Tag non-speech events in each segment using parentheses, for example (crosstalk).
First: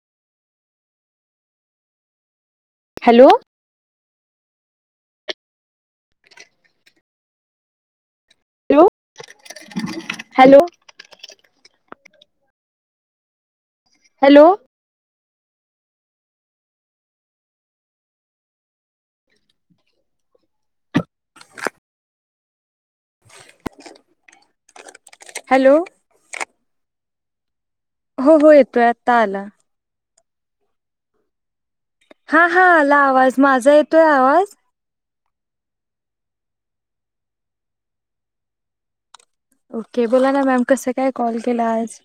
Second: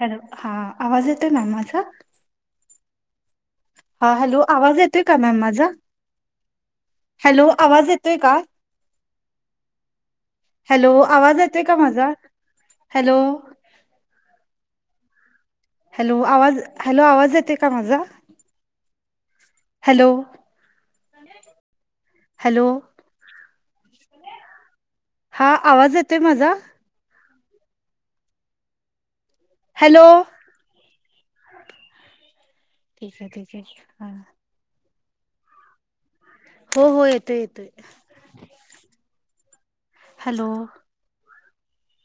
Hello हा आवाज येतोय ना माझा? हॅलो हा हॅलो आवाज येतोय का मॅम माझा? हॅलो आवाज येतोय का? हॅलो हॅलो आवाज येतोय का माझा? हॅलो हॅलो हॅलो आवाज, हॅलो आवाज येते का माझा? हॅलो हॅलो हा हॅलो आवाज येतोय माझा? हो हो येतोये. हॅलो हां हां आला ठीक आहे आवाज, ठीक माझा आहे येतोय हा. आवाज? हो हो येतोय येतोय. ओके बोला ना हॅलो मॅम कसं काय कॉल केला आज?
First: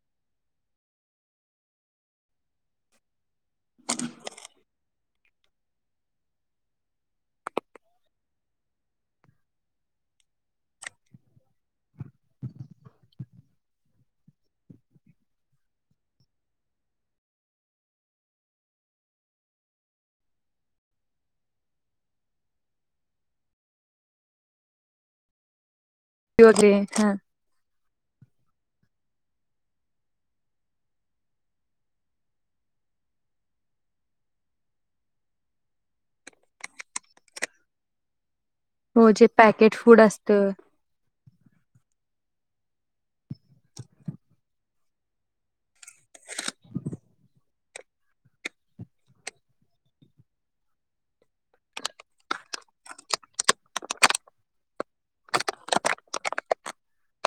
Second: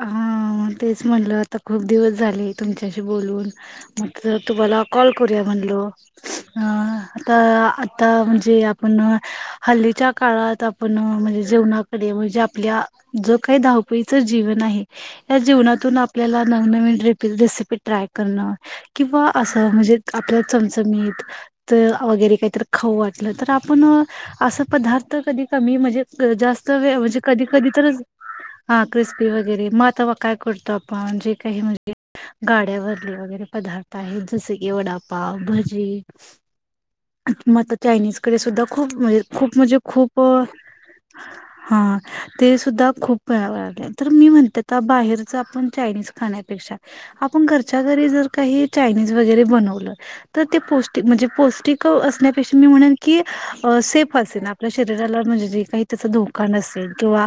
हां तेच म्हणलं आता खूप दिवस झाले तुमच्याशी बोलून, म्हटलं तुम्हाला कॉल करूया म्हणलो आता आता म्हणजे आपण हल्ली ताच्या काळात आपण म्हणजे जीवणाकडे म्हणजे आपल्या जो काही धावपळीच जीवन आहे या जीवनातून आपल्या नवनवीन रिफिल रेसिपी ट्राय करणं किंवा अस म्हणजे आपल्यला चमचमीत वगैरे काहीतरी खाऊ वाटलं तर आपण अस तो पदार्थ कधी कमी म्हणजे जास्त वगैरे वेळ हा म्हणजे कधी कधी तरच हां ख्रिस स्पी वगैरे म तवा काय करतो आपण जे काही म्हणजे गाड्यावरले वगैरे पदार्थ आहेत जस की वडापाव, भजी मग आता चायनीजकडे सुद्धा खूप खूप हो जे म्हणजे खूप पॅकेट म्हणजे फूड खूप असतं हां ते सुद्धा खूप वेळा वाढलय तर मी म्हणते आता बाहेरच आपण चायनीज खाण्यापेक्षा आपण घरच्या घरी जर काही चायनीज वगैरे बनवलं तर ते पौष्टिक म्हणजे पौष्टिक- असण्यापेक्षा मी म्हणेन की सेफ असेन. आपल्या शरीराला म्हणजे जे काही त्याचा धोका नसेेल. किंवा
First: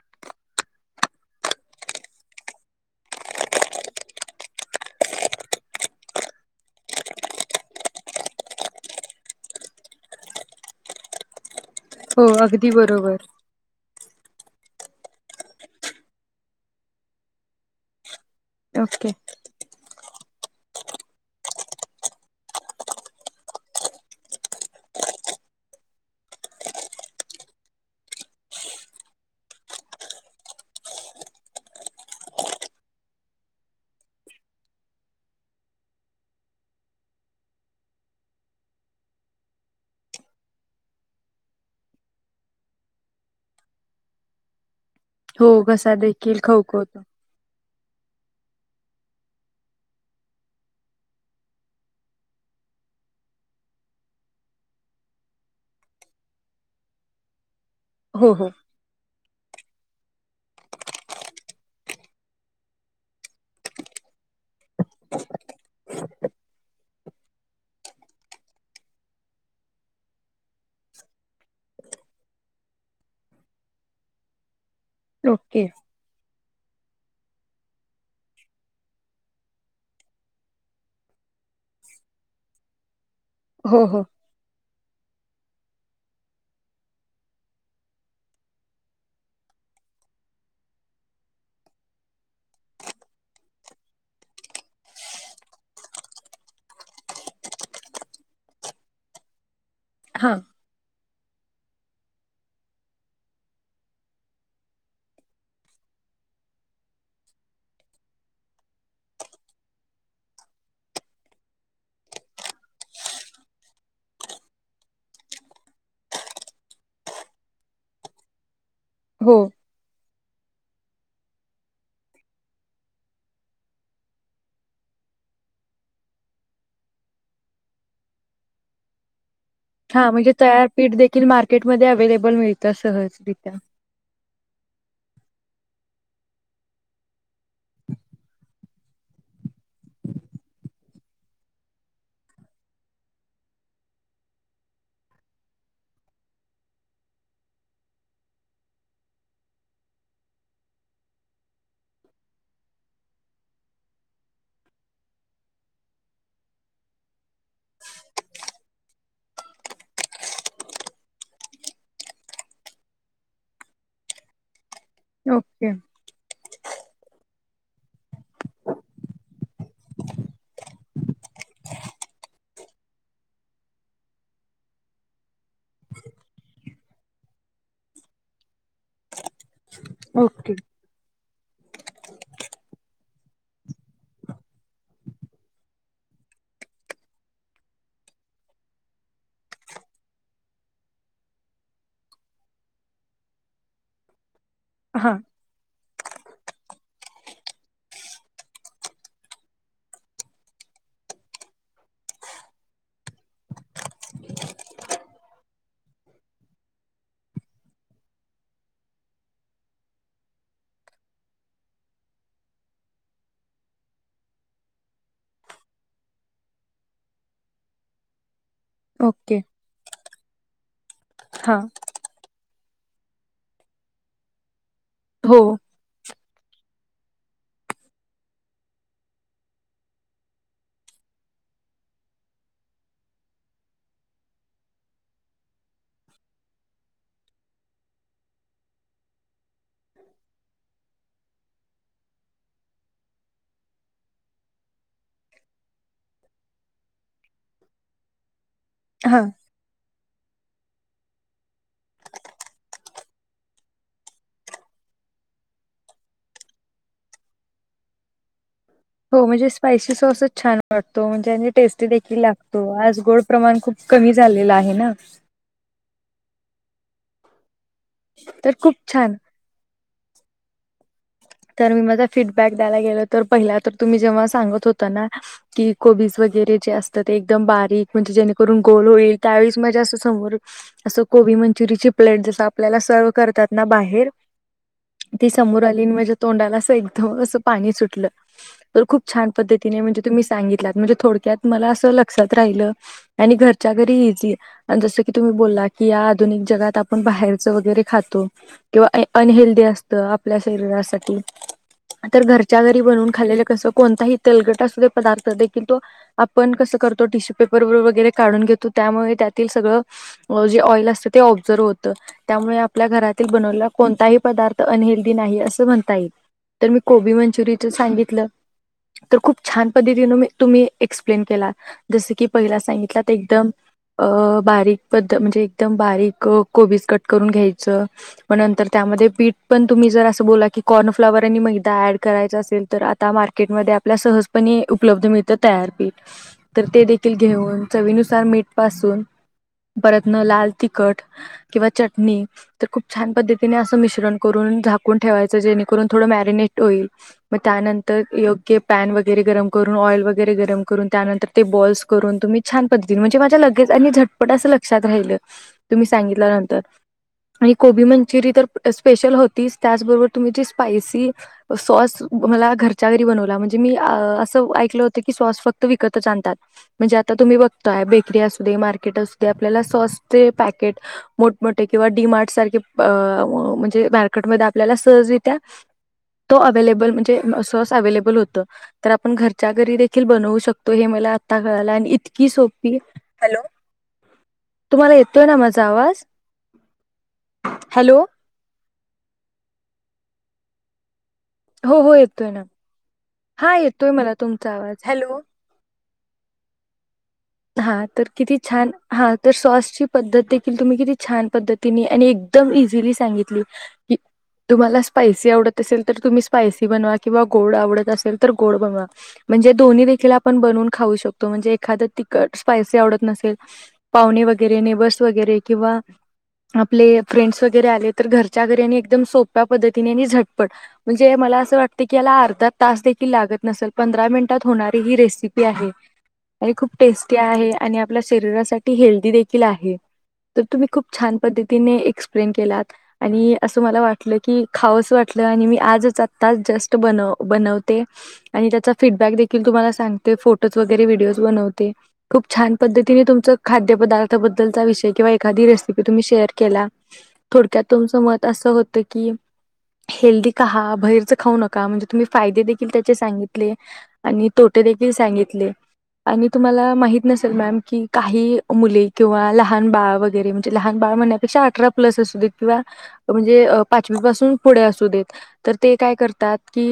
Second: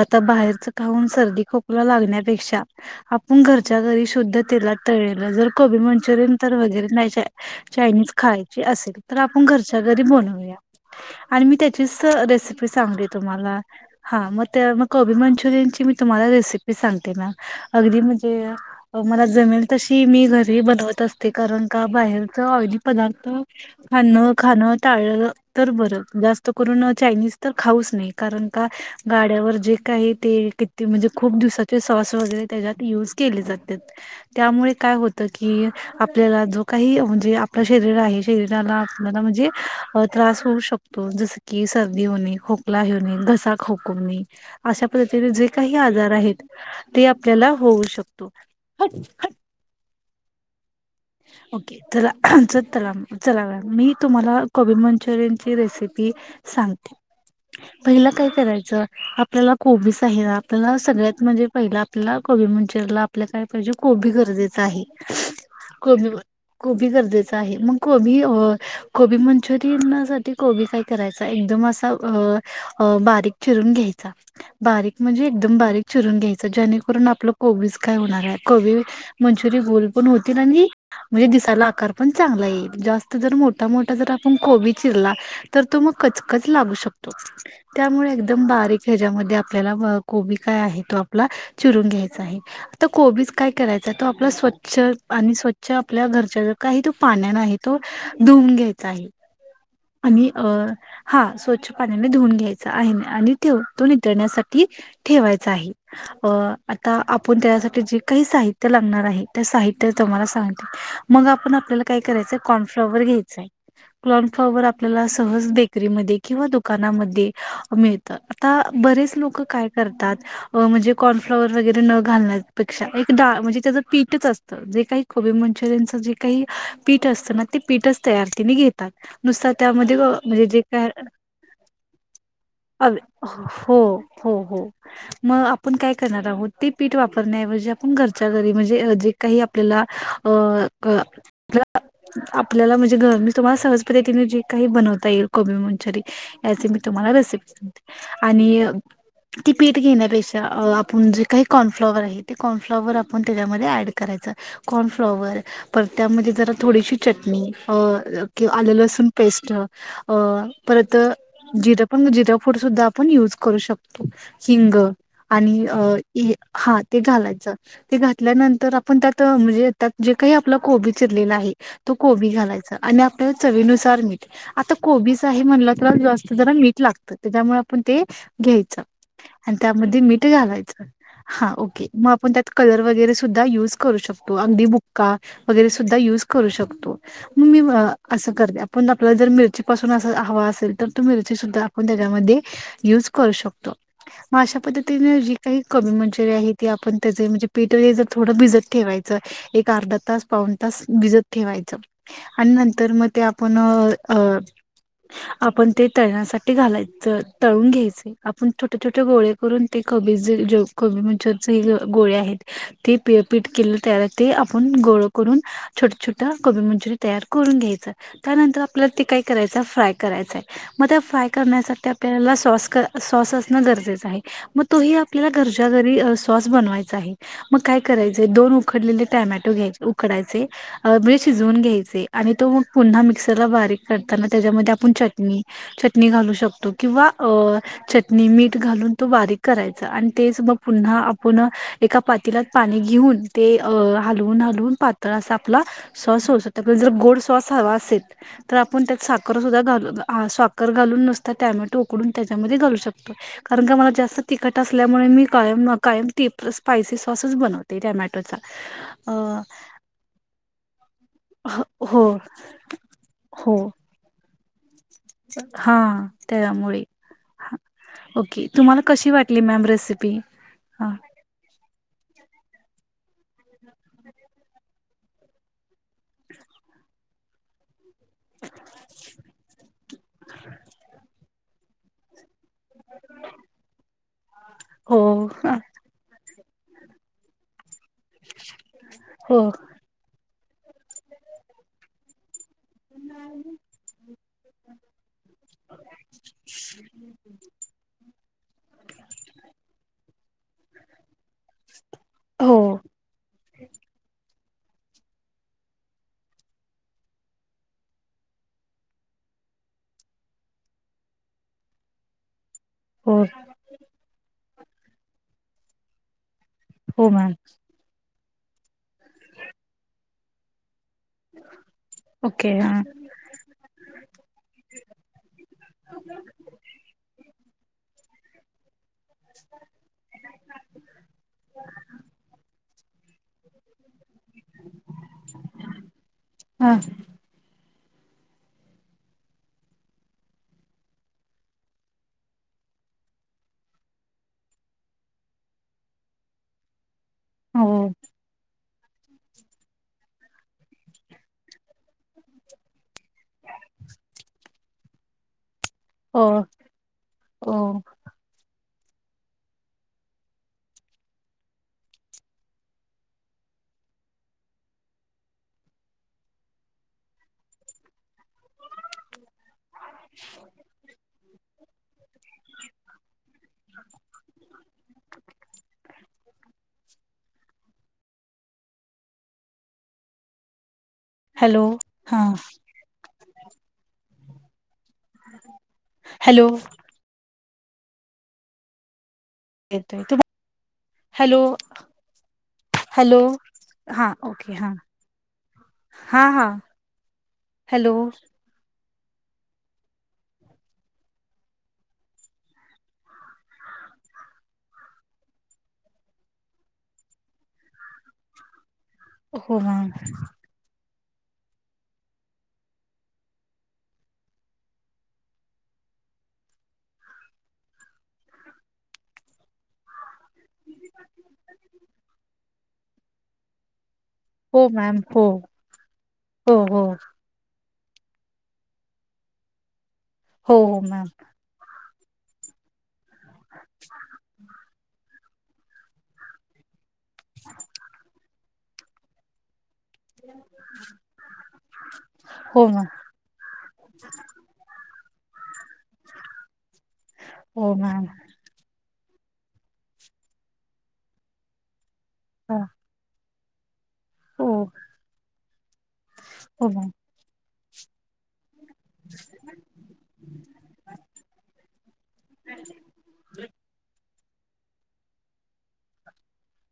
आता बाहेरच खाऊन सर्दी खोकला लागण्यापेक्षा आपण घरच्या घर री शुद्ध तेलात तळलेलं जर कोबी मंचुरियन तर वगैरे नाही चायनीज खाय चे असेल तर आपण घरच्या घरी बनवूया आणि मी ते चीच हो रेसिपी अगदी सांगते बरोबर तुम्हाला. हां मग त्या मग कोबी मंचुरियनची मी तुम्हाला रेसिपी सांगते मॅम अगदी म्हण जे ओके मला जमेल तशी मी घर री बनवत असते कारण का बाहेरच ऑईली पदार्थ- खाण खाणं टाळलं तर बर जास्त करून चायनीज तर खाऊच नये करण्या का गाड्यावर जे काही तेल कि म्हणजे खूप दिवसाचे सॉस वगरे त्याच्यात युज केले जा तात त्यामुळे काय होतं की आपल्याला जो काही म्हणजे आपलं शरीर आहे- शरीराला आपल्याला म्हणजे त्रास होऊ शकतो जसं की सर्दी होणे, खोकला होणे- घसा खवखवणे अशा पद्धतीने जे हो काही घसा आजार देखील आहेत खवखवतो ते आपल्याला होऊ शक तो ओके चला. चला मॅडम मी तुम्हाला कोबी मंचुरियन ची रेसिपी सांगते. पहिला काय हो हो करायचं आपल्याला- कोबीच आहे ना आपल्याला सगळ्यात म्हणजे पहिलं आपल्याला कोबी मंचुरीला आपल्या काय पाहिजे कोबी गरजे च आहे कोबी गरजेचं आहे मग कोबी हो कोबी मंचुरियन साठी कोबी काय करायचा एकदम असा अ- अ बारीक चिरून घ्यायचा बारीक म्हणजे एकदम ओके बारीक चिरून घ्याय चा जेणेकरून आपलं कोबीज काय होणार आहे कोबी मंचूरी गोल पण होतील आणि म्हणजे दि दिसायला आकार पण चांगला येईल जास्त जर मोठा हो मोठा हो जर आपण कोबी चिरला तर तो मग कचकच लागू शकतो त्यामुळे एकदम बारीक ह्याच्यामधे आपल्याला कोबी काय आहे तो आपला चिरून घ्यायचा आहे तो कोबीज काय करायचा तो आपला स्वचछ च्छ आणि स्वच्छ आपल्या घरच्या ज्या काही तो पाण्याने आहेत- तो धुऊून घ्यायचा आहे आणि हां अ हां स्वच्छ पाण्याने धुऊून घ्यायचा आहे आणि तेव तो नितळण्यासाठी ठेवायचा आहे. अ आता आपण त्याच्यासाठी जे काही साहित्य लागणार आहे त्या साहित्य तम्हाला सांगते. मग आपण आपल्याला काय करायचंय कॉर्नफ्लॉवर घ्यायचाय कॉर्नफ् फ्लॉवर आपल्याला सहज बेकरीमध्ये किंवा दुकानामध्ये मिळतं. आता- बरेच हो लोकं काय करतात? म्हणजे कॉर्नफ्लाॉवर वगैरे न घालण्यापेक्षा एक डाळ म्हणजे त्याचं पीठच असतं जे काही को बीमंचुरियनच जे काही पीठ असतं ना ते पीठच तयार त्यांनी घेतात. नुसता त्यामध्ये हा म्हणजे जे तयार काय पीठ देखील मार्केटमध्ये अवेलेबल मिळतं सहजरित्या हो हो हो मग आपण काय- आोत ते पीठ वापरण्याऐवजी आपण घरच्या घरी म्हणजे जे काही आपल्याला- आपल्याला म्हणजे घ मी तुम्हाला स- पद्धतीने जे काही बनवता येईल कोबी मंचुरियन याचे मी तुम्हाला रेसिपी सांगते आणि- ती पीठ घेण्यापेक्षा आपण जे काही कॉर्नफ्लॉवर आहे ते कॉर्नफ्लॉवर आपण त्याच्यामध्ये ऍड करायच- कॉर्नफ्लोअर परत त्यामध्ये जरा थोडीशी चटणी - लसूण पेस्ट परत जिरा पण जिरा फूड सुद्धा आपण युज करू शकतो. हिंग आणि ओके अ हा ते घालायचं. ते घातल्यानंतर आपण त्यात म्हणजे त्यात जे काही आपला कोबी चिरलेला आहे तो कोबी घालायचा- आणि आपल्या चवीनुसार मीठ आता कोबीच आहे म्हणलं तर जास्त जरा मीठ- लागत त्याच्यामुळे आपण ते घ्यायच. आणि त्यामध्ये मीठ ओके घालायचं हा ओके मग आपण त्यात कलर वगैरे- यूज करू शकतो अगदी बुक्का वगैरे सुधा य करू शकतो मग मी- असं करते आपण आपल्याला जर मिरची पाासून अस हवा असेल तर तो मिरची सुद्धा आपण त्याच्यामध्ये युज- (unintelligible) करू शकतो मग अशा हां पद्धतीने जी काय कोबी मंचुरी जे काही आहे ते आपण भिजत ठेवायचं अर्धा तास पाऊण तास भिजत ठेवायच आणि नंतर मग ते आपण अ आपण ते तळण्यासाठी घालायचं तळून घ्यायचे आपण छोटे छोटे गोळे करून ते, कोबीचे ज कोबीमचे गोळे्या आहेत ते पि पीठ केलं त्याला ते आपण गोळ करून छोट छोट्या गोबी मंचुरीन तयार करून घ्यायचं त्यानंतर, आपल्याला ते काय ओके करायचं फ्राय करायचंय मग त्या फ्राय हां करण्यासाठी आपल्याला सॉस क सॉस असणं गरजेचं आहे, मग तोही आपल्याला हो घरच्या घरी सॉस बनवायचा आहे मग काय दोन उकडलेले टोमॅटो घ्यायचे उकडायचे भिजवून घ्यायचे आणि तो मग पुन्हा मिक्सरला बारीक करताना त्याच्यामध्ये आपण चटणी चटणी घालू शकतो किंवा अ चटणी मीठ घालून तो बारीक करायचा आणि तेच मग पुन्हा आपण एका, पातीलात पाणी घेऊन ते हलवून हलवून पातळ असा आपला सॉस होत आप जर गोड स्वास हवा असेल तर आपण त्यात हां साखरसुद्धा घालू स्वाखर घालून नसता टॅमॅटो उकडून त्याच्यामध्ये घालू शकतो कारण का मला जास्त तिखट असल्यामुळे. मी कायम न कायम ती स्पायसी सॉसच बनवते टॅमॅटोचा हो अ म्हणजे स्पायसी सॉसच छान वाटतो म्हणजे टेस्टी हो देखील लागतो. आज गोड हो प्रमाण खूप कमी झालेलं आहे ना, हा त्यामुळे, ओके तर खूप तुम्हाला कशी छान वाटली मॅम रेसिपी ह, तर मी माझा फीडबॅक द्यायला गेलो तर पहिला तर तुम्ही जेव्हा सांगत होता ना की कोबीज वगैरे म्हणजे ते असत बारीक म्हणजे जेणेकरून गोल होईल म्हणजे त्यावेळेस अस कोबी मंचुरी ची प्लेट जशी सर्व करतात ना बाहेर हो ती हां, समोर आली म्हणज्या तोंडाला असं एकदम असं पाणी सुट तर खूप छान हो पद्धतीने म्हणे तुम्ही सांग म्हणजे थोड्यात मला अस लक्षात घरच्या घरी इझी आहे आणि जस की तुम्ही बोला की आधुनिक जगात आपण बाहेर बाहेर चा, वगैरे खातो किंवा अनहेल्दी असतं आपल्या शरीरासाठी तर हो घरच्या घरी बनवून खाल्लेलं कस कोणताही, तेलगटा पदार्थ दे तो आपण कस करतो टिश्यूपेपर व वगैरे काढून घेतो त्यामुळे ते तेल सगळं ते अवजोव होतं, आपल्या हो घरातील बनवलेला कोणताही पदार्थ अनहेल्दी नाही असं म्हणता येईल! तर मी हो कोबी मॅम मंचुरियनच सांगितलं तर खूप छान पद्धतीनी तुम्ही एक्सप्लेन केला जस की ओके पहिला हां सांगितला तर एकदम अ बारीक पद्ध म्हणजे एकदम बारीक कोबीज कट करून घ्यायचं मग नंतर त्यामध्ये पीठ पण तुम्ही जर असं बोला की कॉर्नफ्लाॉवर आणि मैदा ॲड करायचा असेल तर आता मार्केटमध्ये आप आपला सहजपणे उपलब्ध मिळत तयारपीठ तर हां ते देखील घेऊन चवीनुसार मीठ पासून परतन लाल तिखट किंवा चटणी तर खूप छान पद्धतीने अस मिश्रण करून झाकून ठेवायचं जेणेकरून थोडं मॅरीनेट मग हो त्यानंतर योग्य पॅन वगैरे गरम करून ऑइल वगैरे गरम करून त्यानंतर ते बॉल्स करून तुम्ही छान पद्ध म्हणजे माझ्या लगेच आणि झटपट अस लक्षात राहिलं. तुम्ही हो सांगितल्यानंतर आणि हो कोबी मंचुरी तर स्पेशल होतीच त्याचबरोबर तुम्ही जे पायसी सॉस मला घरच्या घरी बनवला म्हणजे म अस ऐ होत क सॉस फक्त विकतच आणता म्हणजे तुम्ही आता बघत्या बेकरी असू दे मार्केट असू दे आपल्याला सॉसचे पॅकेट मोठमठे, किंवा डी मार्ट म्हणजे मार्केट मध्ये आपल्या सहजरित्या, तो अवलेबल म्हणजे सॉस अवलेबल होत तर आपण घरच्या घरी देखील बनवू शकतो तो हे मला आता हॅलो कळाला आणि हां इतकी सोपी, हॅलो तुम्हाला येतोय ना माझा आवाज हॅलो हॅलो (unintelligible) हॅलो हो हो येतोय ना हॅलो हा येतोय हा मला ओके तुमचा हा आवाज. हॅलो. हा हा हा तर किती छान हा तर सॉसची पद्धत देखील तुम्ही किती छान पद्धतीने आणि एकदम इझिली सांगितली की तुम्हाला स्पायसी आवडत असेल तर तुम्ही स्पायसी बनवा किंवा गोड आवडत असेल तर गोड बनवा म्हणजे हो दोन्ही मॅम देखील आपण बनून खाऊ शकतो म्हणजे एखाद स्पायसी आवडत नसेल पावणे वगैरे नेबस वगैरे किंवा आपले फ्रेंडस वगैरे आले तर घरच्या घरी आणि एकदम सोप्या पद्धतीने झटपट म्हणजे मला अस वाटतय की याला अर्धा तास देखील लागत नसलं पंध पंधरा मिनटात हो होणारी ही मॅम हो रेसपी आहे आणि हो खप हो टेस्टी आहे आणि आपल्या शरीरासाठी हेल्दी देखील आहे तर हो तुम्ही हो खूप मॅम छान पद्धतीने एकस - प्लेन केलात आणि असं मला वाटलं की खावंच वाटलं आणि मी आजच आता जस्ट - तु बनव बनवते आणि त्याचा फीडबॅक देखील तुम्हाला सांगते फोटोज वगैरे व्हिडिओ बनवते खूप छान हो मॅम पद्तीने तुम खाद्य पदार्थ बद्दलचा विषय किंवा एखादा - -खादी रेसेपी तुम्ही शेअर केला थोडक्यात हो तुमच मॅम मत अस होत की हेल्दी खावा बाहेरच खाऊ नका म्हणजे तुम्ही फायदे हो देखील त्याचे सांगितले आणि हो तोटे देखील सांगितले आणि हो तुम्हाला मॅम माहित नसेल मॅम की काही मुली किंवा लहान बाळ अ पाचवीपसून पुढे असू देत तर ते काय करतात की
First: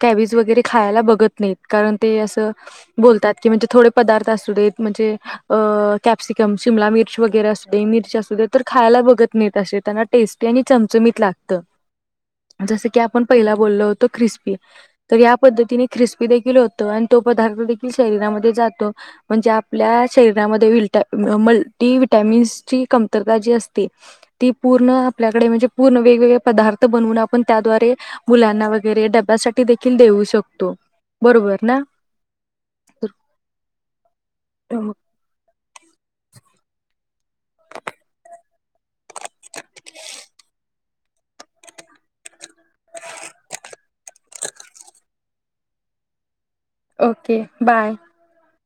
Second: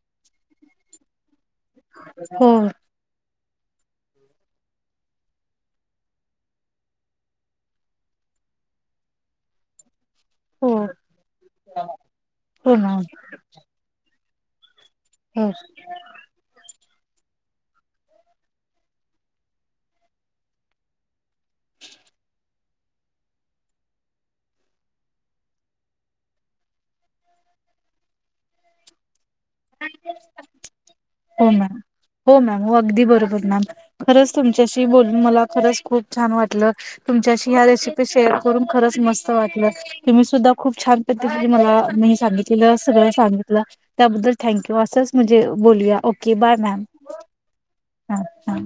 कॅविज वगैरे खायला बघत नाहीत कारण ते हो असं बोलतात की म्हणजे थोड पदार्थ असुदे म्हणजे अ कॅप्सिकम शिमला मिर्च वगैरे असु दे मिर्च असु दे खायला बघत नाही अशे त्यांना टेस्टी आणि हो चमचमीत लागत हो जस की मॅम आपण पहिला बोललो होतो क्रिस्पी तर या हो पद्धतीने ख्रिस्पी देखील होतं आणि तो पदार्थ देखील शरीरामध्ये जात म्हणजे आपल्या शरीरामध्ये विट मल्टी वि्हटॅमिन् ची कमतरता जी असते ती पुर्ण अपल्याकडे म्हणजे पुर्ण वेगवेगळे पदार्थ बनवुन आपण त्यात (unintelligible) मुलांना वगैरे डब्यासाठी देखील देऊ शकतो हो बरोबर ना खरच तुमच्याशी बोलून मला खरच खूप छान वाटलं तुमच्याशी ह्या रेसिपी शेअर करून खरंच मस्त वाटलं तुम्ही सुद्धा खूप छान पद्धितीने मला सांगितलं सगळं सांगितलं थँक असंच म्हणजे बोलूया okay bye ma'am okay bye ह